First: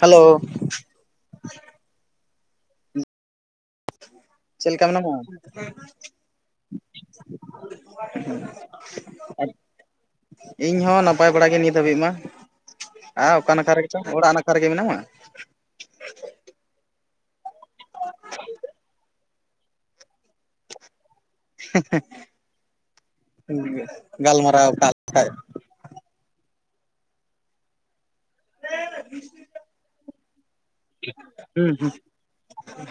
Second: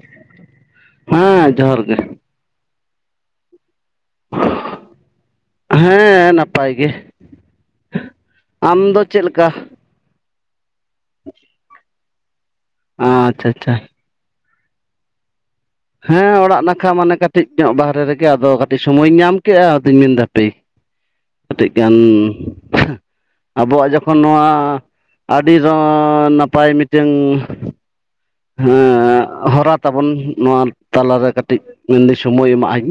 Hello, ᱦᱮᱸ ᱡᱚᱦᱟᱨ ᱜᱮ᱾ ᱪᱮᱫ ᱞᱮᱠᱟ ᱢᱮᱱᱟᱢᱟ᱾ ᱦᱮᱸ ᱱᱟᱯᱟᱭ ᱜᱮ, ᱟᱢ ᱫᱚ ᱪᱮᱫ ᱞᱮᱠᱟ᱾ ᱤᱧ ᱦᱚᱸ ᱱᱟᱯᱟᱭ ᱵᱟᱲᱟ ᱜᱮ ᱱᱤᱛ ᱦᱟᱹᱵᱤᱡ ᱢᱟ ᱟᱨ ᱟᱪᱪᱷᱟ ᱚᱠᱟ ᱱᱟᱠᱷᱟ ᱟᱪᱪᱷᱟ ᱨᱮ ᱪᱚ, ᱚᱲᱟᱜ ᱱᱟᱠᱷᱟ ᱨᱮᱜᱮ ᱢᱮᱱᱟᱜ ᱢᱟ᱾ ᱦᱮᱸ ᱚᱲᱟᱜ ᱱᱟᱠᱷᱟ ᱢᱟᱱᱮ ᱠᱟᱹᱴᱤᱡ ᱧᱚᱜ ᱵᱟᱦᱨᱮ ᱨᱮᱜᱮ ᱟᱫᱚ ᱠᱟᱹᱴᱤᱡ ᱥᱚᱢᱚᱭᱤᱧ ᱧᱟᱢ ᱠᱮᱫᱼᱟ ᱟᱫᱚᱧ ᱢᱮᱱᱫᱟ ᱯᱮ᱾ ᱠᱟᱹᱴᱤᱡ ᱜᱟᱱ, ᱟᱵᱚᱣᱟᱜ ᱡᱚᱠᱷᱚᱱ ᱱᱚᱣᱟ ᱜᱟᱞᱢᱟᱨᱟᱣ ᱠᱟᱜ ᱞᱮᱠᱷᱟᱡ ᱟᱹᱰᱤ ᱱᱟᱯᱟᱭ ᱢᱤᱴᱮᱱ, ᱦᱮᱸ ᱦᱚᱨᱟ ᱛᱟᱵᱚᱱ ᱱᱚᱣᱟ, ᱛᱟᱞᱟᱨᱮ ᱠᱟᱹᱴᱤᱡ ᱦᱩᱸ ᱦᱩᱸ ᱢᱮᱱᱫᱟᱹᱧ ᱥᱚᱢᱚᱭ ᱮᱢᱟᱜ ᱟᱹᱧ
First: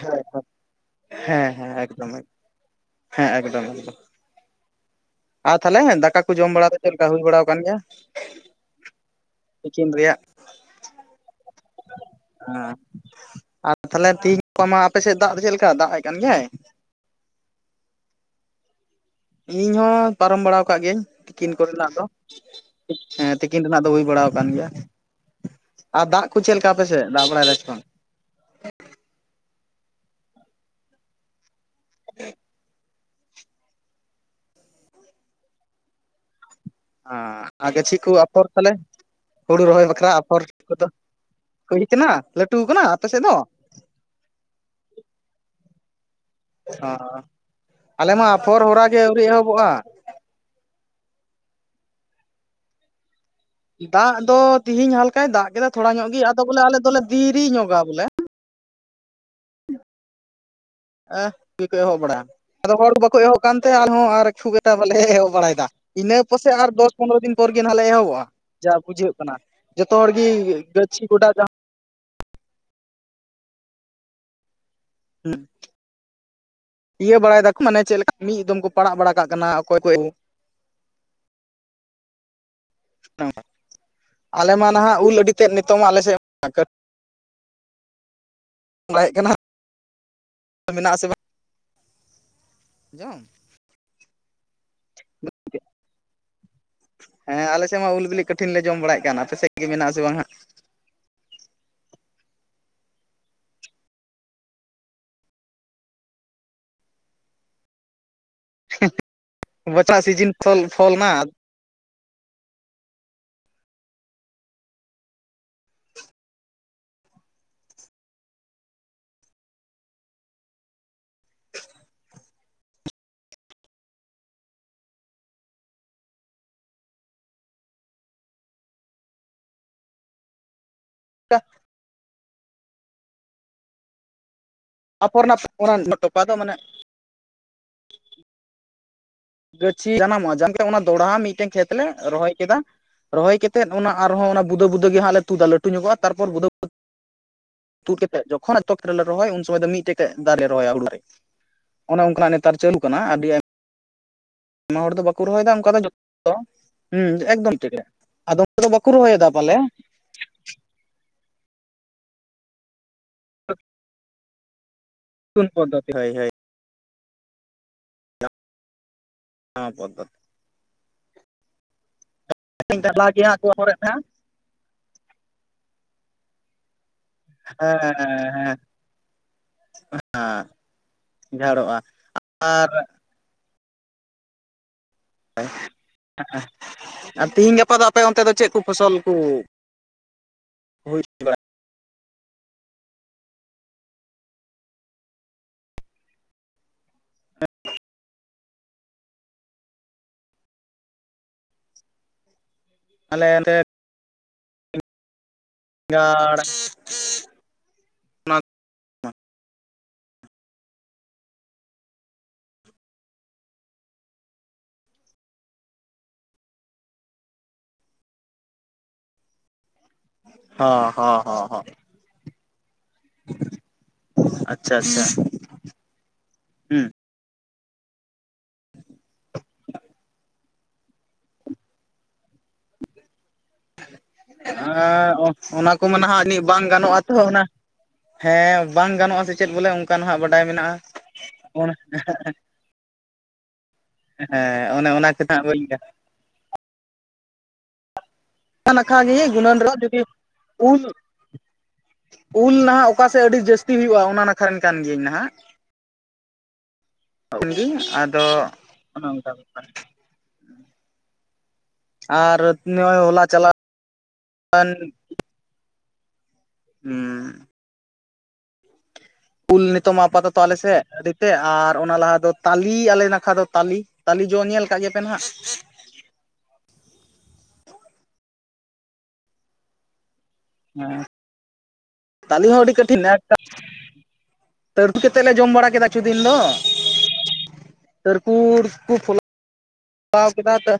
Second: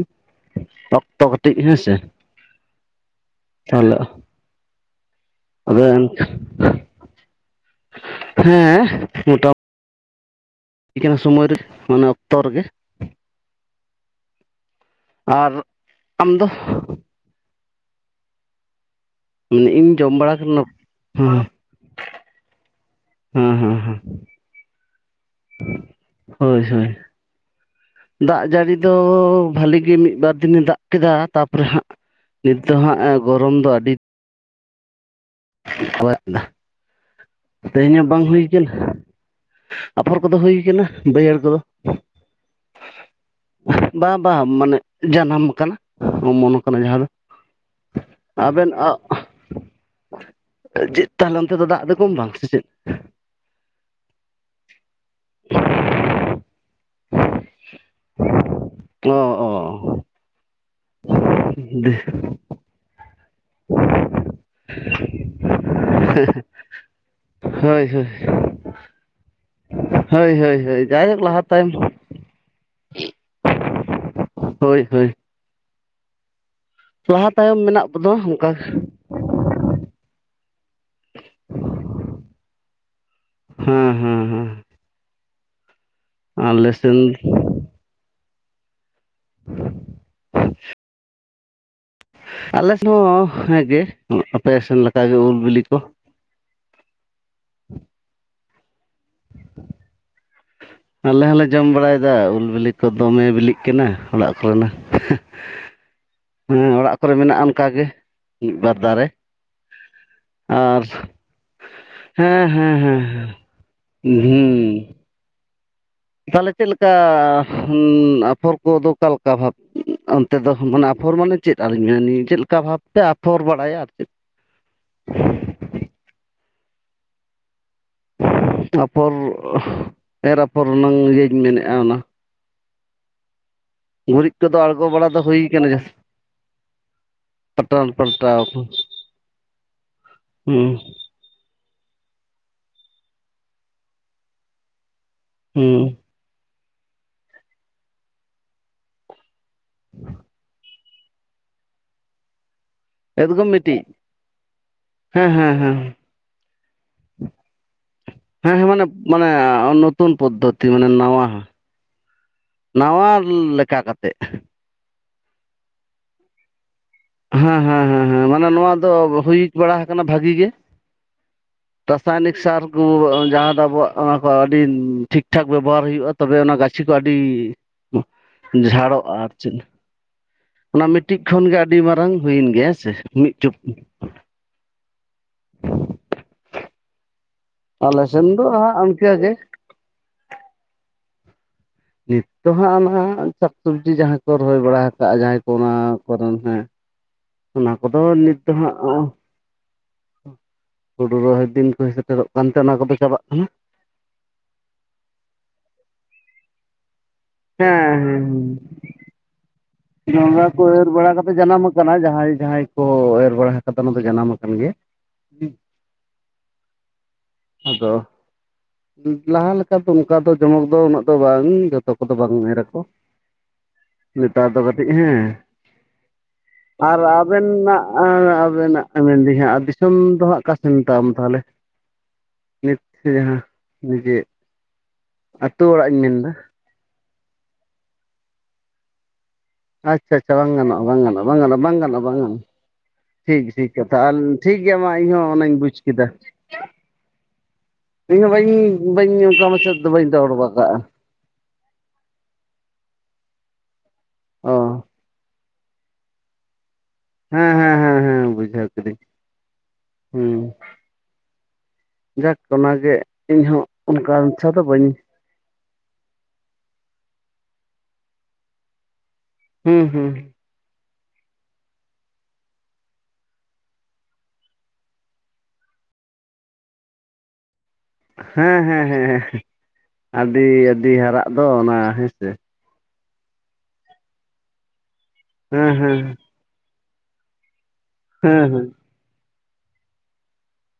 ᱚᱠᱛᱚ ᱦᱮᱸ ᱠᱟᱹᱴᱤᱡ ᱦᱮᱸ ᱦᱮᱸᱥᱮ, ᱮᱠᱫᱚᱢ ᱦᱮᱸ ᱮᱠᱫᱚᱢ ᱮᱠᱫᱚᱢ᱾ ᱛᱟᱦᱚᱞᱮ ᱟᱨ ᱛᱟᱦᱟᱞᱮ ᱟᱫᱚ ᱫᱟᱠᱟ ᱠᱚ ᱡᱚᱢ ᱵᱟᱲᱟ ᱫᱚ ᱪᱮᱫ ᱞᱮᱠᱟ ᱦᱩᱭ ᱵᱟᱲᱟ ᱟᱠᱟᱱ ᱜᱮᱭᱟ᱾ ᱦᱮᱸ ᱛᱤᱠᱤᱱ ᱨᱮᱭᱟᱜ᱾ ᱛᱤᱠᱤᱱ ᱥᱚᱢᱟᱨ, ᱚᱱᱮ ᱚᱠᱛᱚ ᱨᱮᱜᱮ ᱦᱮᱸ ᱾ ᱟᱨ ᱛᱟᱦᱚᱞᱮ ᱛᱮᱦᱤᱧ ᱜᱟᱯᱟ ᱢᱟ ᱟᱯᱮ ᱥᱮᱫ ᱫᱟᱜ ᱫᱚ ᱟᱨ ᱪᱮᱫ ᱞᱮᱠᱟ ᱫᱟᱜ ᱮ ᱠᱟᱱ ᱟᱢ ᱜᱮᱭᱟᱭ᱾ ᱫᱚ ᱢᱟᱱᱮ ᱤᱧ ᱦᱚᱸ ᱡᱚᱢ ᱯᱟᱨᱚᱢ ᱠᱟᱱᱟ ᱵᱟᱲᱟ ᱠᱟᱫ ᱜᱤᱭᱟᱹᱧ ᱦᱮᱸ ᱛᱤᱠᱤᱱ ᱠᱚᱨᱮᱱᱟᱜ ᱫᱚ᱾ ᱦᱮᱸ ᱛᱤᱠᱤᱱ ᱨᱮᱱᱟᱜ ᱫᱚ ᱦᱩᱭ ᱵᱟᱲᱟᱣ ᱠᱟᱱ ᱜᱮᱭᱟ᱾ ᱟᱨ ᱫᱟᱜ ᱠᱚ ᱪᱮᱫ ᱦᱳᱭ ᱞᱮᱠᱟ ᱦᱳᱭ ᱟᱯᱮᱥᱮ ᱫᱟᱜ ᱵᱟᱲᱟᱭ ᱫᱟ ᱥᱮ ᱵᱟᱝ᱾ ᱫᱟᱜ ᱡᱟᱹᱲᱤ ᱫᱚ ᱵᱟᱹᱞᱤ ᱜᱮ ᱢᱤᱫᱵᱟᱨ ᱫᱤᱱᱮ ᱫᱟᱜ ᱠᱮᱫᱟ ᱛᱟᱯᱚᱨ, ᱛᱟᱯᱚᱨᱮ ᱦᱟᱸᱜ, ᱱᱤᱛ ᱫᱚ ᱦᱟᱸᱜ ᱜᱚᱨᱚᱢ ᱫᱚ ᱟᱹᱰᱤ ᱦᱳᱭᱱᱟ, ᱟᱨ ᱜᱟᱹᱪᱷᱤ ᱛᱮᱦᱮᱧᱚᱜ ᱠᱚ ᱵᱟᱝ ᱦᱩᱭ ᱟᱯᱷᱚᱨ ᱠᱟᱱᱟ᱾ ᱛᱟᱞᱮ ᱦᱩᱲᱩ ᱨᱚᱦᱚᱭ ᱵᱟᱠᱷᱨᱟ ᱟᱯᱷᱚᱨ ᱦᱩᱭ ᱠᱟᱱᱟ ᱠᱚᱫᱚ ᱵᱟᱹᱭᱦᱟᱹᱲ ᱠᱚᱫᱚ ᱠᱟᱹᱲᱤ ᱠᱟᱱᱟ ᱞᱟᱹᱴᱩ ᱠᱟᱱᱟ ᱟᱯᱮ ᱥᱮᱫ ᱫᱚ᱾ ᱵᱟᱝᱟ ᱵᱟᱝ ᱢᱟᱱᱮ ᱡᱟᱱᱟᱢ ᱟᱠᱟᱱᱟ ᱚᱢᱚᱱᱚᱜ, ᱚ ᱡᱟᱦᱟᱸ ᱫᱚ ᱟᱞᱮ ᱢᱟ ᱟᱯᱷᱚᱨ ᱟᱵᱮᱱ ᱦᱚᱨᱟ -ᱟᱜ ᱜᱮ ᱟᱹᱣᱨᱤ ᱮᱦᱚᱵᱚᱜᱼᱟ ᱪᱮᱫ ᱛᱟᱦᱚᱞᱮ ᱚᱱᱛᱮ ᱫᱚ ᱫᱟᱜ ᱫᱚ ᱠᱚᱢ ᱵᱟᱝ ᱥᱮ ᱪᱮᱫ ᱫᱟᱜ ᱫᱚ ᱛᱤᱦᱤᱧ ᱦᱟᱞᱠᱟᱭ ᱫᱟᱜ ᱠᱮᱫᱟ ᱛᱷᱚᱲᱟ ᱧᱚᱜ ᱜᱮ ᱟᱫᱚ ᱵᱚᱞᱮ ᱟᱞᱮ ᱫᱚᱞᱮ ᱫᱮᱨᱤ ᱧᱚᱜᱟ ᱵᱚᱞᱮ, ᱚ ᱚ ᱚ ᱮᱸ ᱪᱤᱠᱟᱹ ᱮᱦᱚᱵ ᱵᱟᱲᱟᱭᱟ ᱟᱫᱚ ᱦᱚᱲ ᱠᱚ ᱵᱟᱠᱚ ᱮᱦᱚᱵ ᱠᱟᱱ ᱛᱮ ᱟᱞᱮ ᱦᱚᱸ ᱟᱨ ᱠᱷᱩᱵ ᱮᱠᱴᱟ ᱵᱟᱞᱮ ᱮᱦᱚᱵ ᱵᱟᱲᱟᱭᱮᱫᱟ᱾ ᱤᱱᱟᱹ ᱯᱟᱥᱮ ᱟᱨ ᱫᱚᱥ ᱯᱚᱱᱨᱚ ᱫᱤᱱ ᱯᱚᱨ ᱜᱮ ᱱᱜᱟᱸᱜ ᱦᱳᱭ ᱞᱮ ᱦᱳᱭ ᱮᱦᱚᱵᱚᱜᱼᱟ ᱡᱟ ᱵᱩᱡᱷᱟᱹᱜ ᱠᱟᱱᱟ, ᱡᱚᱛᱚ ᱦᱚᱲ ᱜᱮ ᱦᱳᱭ ᱦᱳᱭ ᱦᱳᱭ ᱜᱟᱹᱪᱷᱤ ᱡᱟᱭᱦᱳᱠ ᱜᱚᱰᱟ ᱞᱟᱦᱟ ᱛᱟᱭ ᱦᱳᱭ ᱦᱳᱭ ᱦᱮᱸ ᱤᱭᱟᱹ ᱞᱟᱦᱟ ᱵᱟᱲᱟᱭ ᱫᱟᱠᱚ ᱛᱟᱭᱚᱢ ᱢᱟᱱᱮ ᱢᱮᱱᱟᱜ ᱪᱮᱫ ᱵᱚᱱᱟ ᱞᱮᱠᱟ ᱢᱤᱫ ᱚᱱᱠᱟ ᱫᱚᱢ ᱠᱚ ᱯᱟᱲᱟᱜ ᱵᱟᱲᱟ ᱠᱟᱜ ᱠᱟᱱᱟ ᱚᱠᱚᱭ ᱠᱚ, [inaudible] ᱦᱮᱸ ᱦᱮᱸ ᱟᱞᱮ ᱢᱟ ᱱᱟᱦᱟᱜ ᱩᱞ ᱟᱹᱰᱤ ᱛᱮᱫ ᱱᱤᱛᱚᱝ ᱢᱟ ᱟᱞᱮ ᱥᱮᱫ, ᱠᱟᱹᱴᱩᱵ ᱟᱞᱮᱥᱮᱱ ᱵᱟᱲᱟᱭᱮᱫ ᱠᱟᱱᱟ ᱢᱮᱱᱟᱜ-ᱟ ᱥᱮ ᱵᱟᱝ ᱟᱞᱮᱥᱮᱫ ᱡᱚᱝ ᱦᱚᱸ ᱦᱮᱸᱜᱮ ᱟᱯᱮ ᱥᱮᱱ ᱞᱮᱠᱟᱜᱮ ᱩᱞ ᱵᱤᱞᱤ ᱠᱚ ᱦᱮᱸ ᱟᱞᱮ ᱥᱮᱫ ᱢᱟ ᱩᱞ ᱵᱤᱞᱤ ᱠᱚᱴᱷᱤᱱ ᱞᱮ ᱡᱚᱢ ᱵᱟᱲᱟᱭ ᱠᱟᱱ ᱟᱯᱮᱫ ᱜᱮ ᱢᱮᱱᱟᱜᱼᱟ ᱟᱥᱮ ᱵᱟᱝ ᱦᱟᱸᱜ, ᱟᱞᱮ ᱦᱚᱸᱞᱮ ᱡᱚᱢ ᱵᱟᱲᱟᱭᱮᱫᱟ ᱩᱞ ᱵᱤᱞᱤ ᱠᱚ ᱫᱚᱢᱮ ᱵᱤᱞᱤᱜ ᱠᱟᱱᱟ ᱚᱲᱟᱜ ᱠᱚᱨᱮᱱᱟᱜ ᱦᱮᱸ ᱚᱲᱟᱜ ᱠᱚᱨᱮ ᱢᱮᱱᱟᱜᱼᱟ ᱚᱱᱠᱟᱜ ᱜᱮ ᱢᱤᱫ ᱵᱟᱨ ᱫᱟᱨᱮ ᱵᱚᱪᱟᱜ ᱥᱤᱡᱤᱱ ᱯᱷᱚᱞ ᱟᱨ ᱯᱷᱚᱞ ᱱᱟ ᱦᱮᱸ ᱦᱮᱸ ᱦᱮᱸ ᱦᱩᱸ ᱛᱟᱦᱚᱞᱮ ᱪᱮᱫ ᱞᱮᱠᱟ ᱟᱯᱷᱚᱨ ᱠᱚᱫᱚ ᱚᱠᱟᱞᱮᱠᱟ ᱵᱷᱟᱵᱽ ᱛᱮᱫᱚ ᱢᱟᱱᱮ ᱟᱯᱷᱚᱨ ᱢᱟᱱᱮ ᱪᱮᱫ ᱟᱹᱞᱤᱧ ᱢᱮ ᱪᱮᱫ ᱞᱮᱠᱟ ᱵᱷᱟᱵᱛᱮ ᱟᱯᱷᱚᱨ ᱵᱟᱲᱟᱭᱟ ᱟᱨ ᱪᱮᱫ, [unintelligible] ᱟᱯᱚᱨ ᱮᱨ ᱟᱯᱚᱨ ᱨᱮᱱᱟᱝ ᱤᱭᱟᱹᱧ ᱢᱮᱱᱮᱫᱼᱟ ᱚᱱᱟ, ᱜᱩᱨᱤᱡ ᱠᱚᱫᱚ ᱟᱬᱜᱚ ᱵᱟᱲᱟ ᱫᱚ ᱟᱯᱷᱚᱨ ᱨᱮᱱᱟᱜ ᱦᱩᱭ ᱠᱟᱱᱟ ᱚᱱᱟ ᱴᱚᱯᱟ ᱫᱚ ᱢᱟᱱᱮ ᱯᱟᱴᱟᱞ ᱯᱟᱞᱴᱟᱣ ᱟᱠᱟᱱᱟ, ᱜᱟᱹᱪᱷᱤ ᱡᱟᱱᱟᱢ ᱚᱜ-ᱟ ᱚᱱᱟ ᱫᱚᱲᱦᱟ ᱢᱤᱫᱴᱮᱱ ᱠᱷᱮᱛ ᱛᱮᱞᱮ ᱨᱚᱦᱚᱭ ᱠᱮᱫᱟ ᱨᱚᱦᱚᱭ ᱠᱟᱛᱮᱫ ᱚᱱᱟ ᱟᱨᱦᱚᱸ ᱚᱱᱟ ᱵᱩᱫᱟᱹ ᱵᱩᱫᱟᱹ ᱜᱮ ᱦᱟᱸᱜ ᱞᱮ ᱛᱩᱫᱟ ᱞᱟᱹᱴᱩ ᱦᱩᱸ ᱧᱚᱜᱚᱜᱼᱟ, ᱛᱟᱨᱯᱚᱨ ᱵᱩᱫᱟᱹ ᱵᱩᱫᱟᱹ ᱛᱩᱫ ᱠᱮᱛᱮᱫ ᱡᱚᱠᱷᱚᱱ ᱮᱛᱚ ᱠᱮᱞ ᱨᱮ ᱨᱚᱦᱚᱭ ᱩᱱ ᱥᱚᱢᱚᱭ ᱫᱚ ᱢᱤᱫᱴᱮᱡ ᱫᱟᱨᱮ ᱨᱚᱦᱚᱭᱟ ᱩᱲᱟᱜᱟᱨ ᱚᱱᱮ ᱚᱱᱠᱟᱱᱟᱜ ᱱᱮᱛᱟᱨ ᱪᱟᱹᱞᱩ ᱠᱟᱱᱟ ᱟᱹᱰᱤ ᱟᱭᱢᱟ, ᱮᱠᱫᱚᱢ ᱢᱤᱫᱴᱤᱡ ᱟᱭᱢᱟ ᱦᱚᱲ ᱫᱚ ᱵᱟᱠᱚ ᱦᱮᱸ ᱨᱚᱦᱚᱭᱮᱫᱟ ᱦᱮᱸ ᱚᱱᱠᱟ ᱦᱮᱸ ᱫᱚ ᱡᱚᱛᱚ ᱦᱮᱸ ᱮᱠᱫᱚᱢ ᱴᱤᱠ ᱟᱫᱚ ᱦᱮᱸ ᱚᱸᱰᱮ ᱦᱮᱸ ᱫᱚ ᱢᱟᱱᱮ ᱵᱟᱠᱚ ᱨᱚᱦᱚᱭᱮᱫᱟ ᱢᱟᱱᱮ ᱯᱟᱞᱮ, ᱱᱚᱛᱩᱱ ᱯᱚᱫᱽᱫᱷᱚᱛᱤ ᱢᱟᱱᱮ ᱱᱟᱣᱟ, ᱱᱟᱣᱟ ᱞᱮᱠᱟ ᱠᱟᱛᱮᱜ ᱱᱚᱛᱩᱱ ᱯᱚᱫᱽᱫᱷᱚᱛᱤ ᱦᱳᱭ ᱦᱳᱭ ᱦᱮᱸ ᱦᱮᱸ ᱦᱮᱸ ᱦᱮᱸ ᱢᱟᱱᱮ ᱱᱚᱣᱟ ᱫᱚ ᱦᱩᱭ ᱱᱟᱣᱟ ᱵᱟᱲᱟ ᱟᱠᱟᱱᱟ ᱯᱚᱫᱽᱫᱷᱚᱛᱤ ᱵᱷᱟᱜᱤ ᱜᱮ, ᱨᱟᱥᱟᱭᱱᱤᱠ ᱥᱟᱨ ᱠᱩ ᱦᱮᱸ ᱡᱟᱦᱟᱸ ᱫᱚ ᱟᱵᱚᱣᱟᱜ ᱦᱮᱸ ᱚᱱᱟ ᱠᱚ ᱟᱹᱰᱤ ᱴᱷᱤᱠ ᱴᱷᱟᱠ ᱵᱮᱵᱚᱦᱟᱨ ᱦᱩᱭᱩᱜᱼᱟ ᱛᱚᱵᱮ ᱚᱱᱟ ᱜᱟᱹᱪᱷᱤ ᱠᱚ ᱟᱹᱰᱤ ᱡᱷᱟᱲᱚᱜᱼᱟ ᱟᱨ ᱪᱮᱫ, ᱟ ᱚᱱᱟ ᱢᱤᱫᱴᱤᱡ ᱠᱷᱚᱱ ᱜᱮ ᱟᱹᱰᱤ ᱢᱟᱨᱟᱝ ᱦᱩᱭᱮᱱ ᱜᱮᱭᱟ ᱦᱮᱸᱥᱮ ᱢᱤᱫ ᱪᱩᱯ ᱟᱨ ᱛᱤᱦᱤᱧ ᱜᱟᱯᱟ ᱫᱚ ᱟᱯᱮ ᱟᱞᱮ ᱚᱱᱛᱮ ᱫᱚ ᱥᱮᱱ ᱪᱮᱫ ᱠᱚ ᱦᱟᱸᱜ ᱯᱷᱚᱥᱚᱞ ᱤᱱᱠᱟᱹ ᱠᱩ ᱜᱮ ᱦᱩᱭ [inaudible] ᱱᱤᱛ ᱫᱚ ᱦᱟᱸᱜ ᱚᱱᱟ ᱥᱟᱠᱥᱚᱵᱽᱡᱤ ᱡᱟᱦᱟᱸᱭ ᱠᱚ ᱨᱚᱦᱚᱭ ᱵᱟᱲᱟ ᱟᱠᱟᱜ ᱡᱟᱦᱟᱸᱭ ᱠᱚ ᱚᱱᱟ ᱠᱚᱨᱮᱱ ᱦᱟᱸᱜ᱾ ᱚᱱᱟ ᱠᱚᱫᱚ ᱱᱤᱛ ᱫᱚ ᱦᱟᱸᱜ ᱦᱚᱸᱜ-ᱚ ᱦᱩᱲᱩ ᱨᱚᱦᱚᱭ, ᱫᱤᱱ ᱠᱚ ᱥᱮᱴᱮᱨᱚᱜ ᱠᱟᱱᱛᱮ ᱚᱱᱟ ᱠᱚᱫᱚ ᱪᱟᱵᱟᱜ ᱠᱟᱱᱟ, ᱜᱟᱲ ᱦᱮᱸ ᱦᱮᱸ ᱦᱮᱸ ᱡᱚᱸᱰᱨᱟ ᱠᱚ ᱮᱨ ᱵᱟᱲᱟ ᱠᱟᱛᱮᱫ ᱡᱟᱱᱟᱢ ᱟᱠᱟᱱᱟ ᱡᱟᱦᱟᱸᱭ ᱡᱟᱦᱟᱸᱭ ᱠᱚ ᱮᱨ ᱵᱟᱲᱟ ᱠᱟᱫᱟ ᱚᱱᱟ ᱫᱚ ᱡᱟᱱᱟᱢ ᱟᱠᱟᱱ ᱜᱮᱭᱟ᱾ ᱟᱫᱚ ᱞᱟᱦᱟ ᱞᱮᱠᱟ ᱚᱱᱠᱟ ᱫᱚ ᱡᱚᱢᱚᱠ ᱫᱚ ᱩᱱᱟᱹᱜ ᱫᱚ ᱵᱟᱝ ᱦᱚᱸ ᱡᱚᱛᱚ ᱠᱚᱫᱚ ᱵᱟᱝ ᱮᱨᱟᱠᱚ [unintelligible] ᱦᱚᱸ ᱱᱮᱛᱟᱨ ᱦᱚᱸ ᱫᱚ ᱟᱪᱪᱷᱟ ᱠᱟᱹᱴᱤᱡ ᱟᱪᱪᱷᱟ ᱦᱮᱸ [inaudible] ᱟᱨ ᱟᱵᱮᱱᱟᱜ ᱟᱵᱮᱱᱟᱜ ᱢᱮᱱᱫᱟᱹᱧ ᱦᱟᱸᱜ ᱫᱤᱥᱚᱢ ᱫᱚ ᱦᱟᱸᱜ ᱚᱠᱟ ᱥᱮᱱ ᱛᱟᱢ ᱛᱟᱦᱞᱮ? ᱱᱤᱛ ᱡᱟᱦᱟᱸ ᱱᱤᱡᱮ ᱦᱮᱸ, ᱟᱹᱛᱩ ᱚᱱᱟ ᱚᱲᱟᱜ ᱠᱚᱢᱟ ᱤᱧ ᱱᱟᱦᱟᱜ ᱢᱮᱱᱫᱟ ᱟᱹᱱᱤᱡ ᱵᱟᱝ ᱜᱟᱱᱚᱜᱼᱟ᱾ ᱦᱮᱸ ᱚᱱᱟ, ᱦᱮᱸ ᱵᱟᱝ ᱜᱟᱱᱚᱜᱼᱟ ᱥᱮ ᱪᱮᱫ ᱵᱚᱞᱮ ᱚᱱᱠᱟ ᱟᱪᱪᱷᱟ ᱱᱟᱦᱟᱜ ᱟᱪᱪᱷᱟ ᱵᱟᱰᱟᱭ ᱵᱟᱝ ᱢᱮᱱᱟᱜᱼᱟ ᱜᱟᱱᱚᱜᱼᱟ ᱵᱟᱝ ᱜᱟᱱᱚᱜᱼᱟ ᱵᱟᱝ ᱜᱟᱱᱚᱜᱼᱟ ᱚᱱ ᱵᱟᱝ ᱜᱟᱱᱚᱜᱼᱟ ᱵᱟᱝ ᱜᱟᱱᱚᱜᱼᱟ᱾ ᱴᱷᱤᱠ ᱴᱷᱤᱠ ᱠᱟᱛᱷᱟ ᱟᱨ ᱴᱷᱤᱠ ᱦᱮᱸ ᱜᱮᱭᱟ ᱚᱱᱮ ᱢᱟ ᱚᱱᱟ ᱜᱮ ᱤᱧᱦᱚᱸ ᱱᱟᱦᱟᱜ ᱚᱱᱟᱧ ᱵᱟᱹᱧ ᱵᱩᱡᱽ ᱠᱮᱫᱟ᱾ ᱤᱧᱦᱚᱸ ᱵᱟᱹᱧ ᱚᱱᱠᱟ ᱱᱟᱠᱷᱟ ᱜᱮ ᱵᱟᱹᱧ ᱚᱱᱠᱟ ᱜᱩᱱᱟᱹᱱ ᱢᱟᱪᱷᱟ ᱨᱮ ᱫᱚ ᱡᱩᱫᱤ ᱵᱟᱹᱧ ᱨᱚᱲ ᱠᱟᱜᱼᱟ ᱩᱞ ᱩᱞ ᱱᱟᱦᱟᱜ ᱚᱠᱟᱥᱮᱫ ᱟᱹᱰᱤ ᱡᱟᱹᱥᱛᱤ ᱦᱩᱭᱩᱜᱼᱟ ᱚᱱᱟ ᱱᱟᱠᱷᱟ ᱚ ᱨᱮᱱ ᱠᱟᱱ ᱜᱤᱭᱟᱹᱧ ᱱᱟᱦᱟᱜ᱾ ᱩᱱ ᱦᱮᱸ ᱜᱮᱧ ᱦᱮᱸ ᱦᱮᱸ ᱟᱫᱚ ᱚᱱᱮ ᱚᱝᱠᱟ ᱵᱮᱯᱟᱨ᱾ ᱦᱩᱸ᱾ ᱟᱨ ᱵᱤᱨᱟᱴ ᱚᱱᱟ ᱜᱮ ᱱᱚᱜᱼᱚᱭ ᱦᱚᱞᱟ ᱤᱧ ᱪᱟᱞᱟᱣ ᱦᱚᱸ ᱚᱱᱠᱟ ᱪᱷᱟ ᱫᱚ ᱮᱱ ᱵᱟᱹᱧ ᱦᱩᱸ ᱩᱞ ᱦᱩᱸ ᱱᱤᱛᱚᱜ ᱢᱟ ᱦᱩᱸ ᱟᱯᱟᱛᱚᱛᱚ ᱟᱞᱮᱥᱮᱫ ᱟᱹᱰᱤ ᱛᱮ ᱟᱨ ᱚᱱᱟ ᱞᱟᱦᱟ ᱫᱚ ᱛᱟᱞᱤ ᱟᱞᱮ ᱱᱟᱠᱷᱟ ᱫᱚ ᱛᱟᱞᱤ ᱛᱟᱞᱮ ᱡᱚ ᱧᱮᱞ ᱠᱟᱜ ᱜᱮᱯᱮ ᱱᱟᱦᱟᱜ ᱦᱮᱸ ᱦᱮᱸ ᱦᱮᱸ, ᱟᱹᱰᱤ ᱟᱹᱰᱤ ᱦᱟᱨᱟᱜ ᱫᱚ ᱚᱱᱟ ᱦᱮᱸ ᱥᱮ᱾ ᱟᱞᱮ ᱦᱚᱸ ᱟᱹᱰᱤ ᱠᱟᱴᱷᱤᱱ ᱛᱟᱹᱨᱠᱩ ᱠᱟᱛᱮᱫ ᱞᱮ ᱡᱚᱢ ᱵᱟᱲᱟ ᱦᱮᱸ ᱠᱮᱫᱟ ᱦᱮᱸ ᱠᱤᱪᱷᱩ ᱫᱤᱱ ᱫᱚ᱾ ᱦᱮᱸ ᱛᱟᱹᱨᱠᱩᱲ ᱦᱮᱸ ᱠᱚ ᱯᱷᱚᱞᱟᱣ ᱠᱮᱫᱟ ᱛᱚ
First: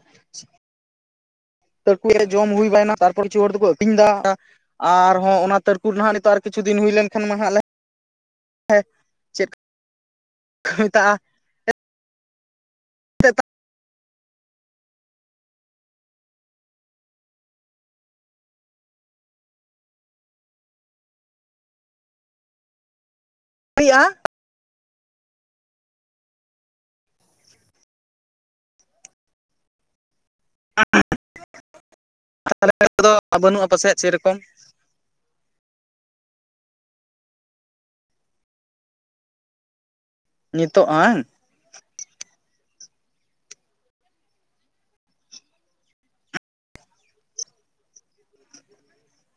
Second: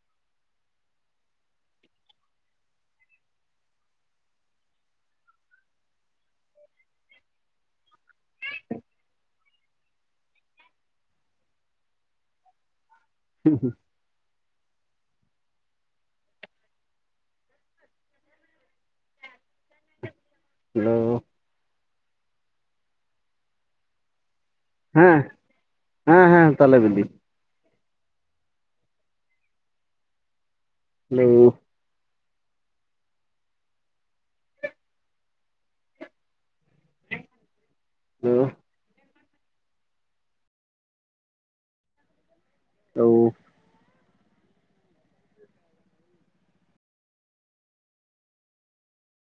ᱛᱟᱹᱲᱠᱩ ᱡᱚᱢ ᱦᱩᱭ ᱵᱟᱲᱟᱭᱱᱟ ᱛᱟᱨᱯᱚᱨ ᱠᱤᱪᱷᱩ ᱦᱚᱲ ᱫᱚᱠᱚ ᱟᱹᱛᱤᱧᱫᱟ ᱟᱨᱦᱚᱸ ᱚᱱᱟ ᱛᱟᱹᱨᱠᱩᱨ ᱱᱟᱦᱟᱜ ᱱᱤᱛᱚᱜ ᱟᱨ ᱠᱤᱪᱷᱩ ᱫᱤᱱ ᱦᱩᱭ ᱞᱮᱱᱠᱷᱟᱱ ᱢᱟ ᱦᱟᱸᱜ ᱞᱮ ᱦᱮᱸ ᱪᱮᱫ ᱠᱚ ᱢᱮᱛᱟᱜᱼᱟ ᱦᱩᱸ ᱦᱩᱸ ᱦᱮᱞᱳᱻ ᱟᱭᱟ ᱦᱮᱸ, ᱦᱮᱸ ᱦᱮᱸ ᱛᱟᱦᱚᱞᱮ ᱵᱤᱞᱤ᱾ ᱟᱸᱻ ᱦᱮᱞᱳ ᱛᱟᱞᱮ ᱫᱚ ᱵᱟᱹᱱᱩᱜᱼᱟ ᱯᱟᱥᱮᱡ ᱥᱮ ᱨᱚᱠᱚᱢ ᱦᱮᱞᱳ ᱱᱤᱛᱚᱜ ᱵᱟᱝ? ᱦᱮᱞᱳ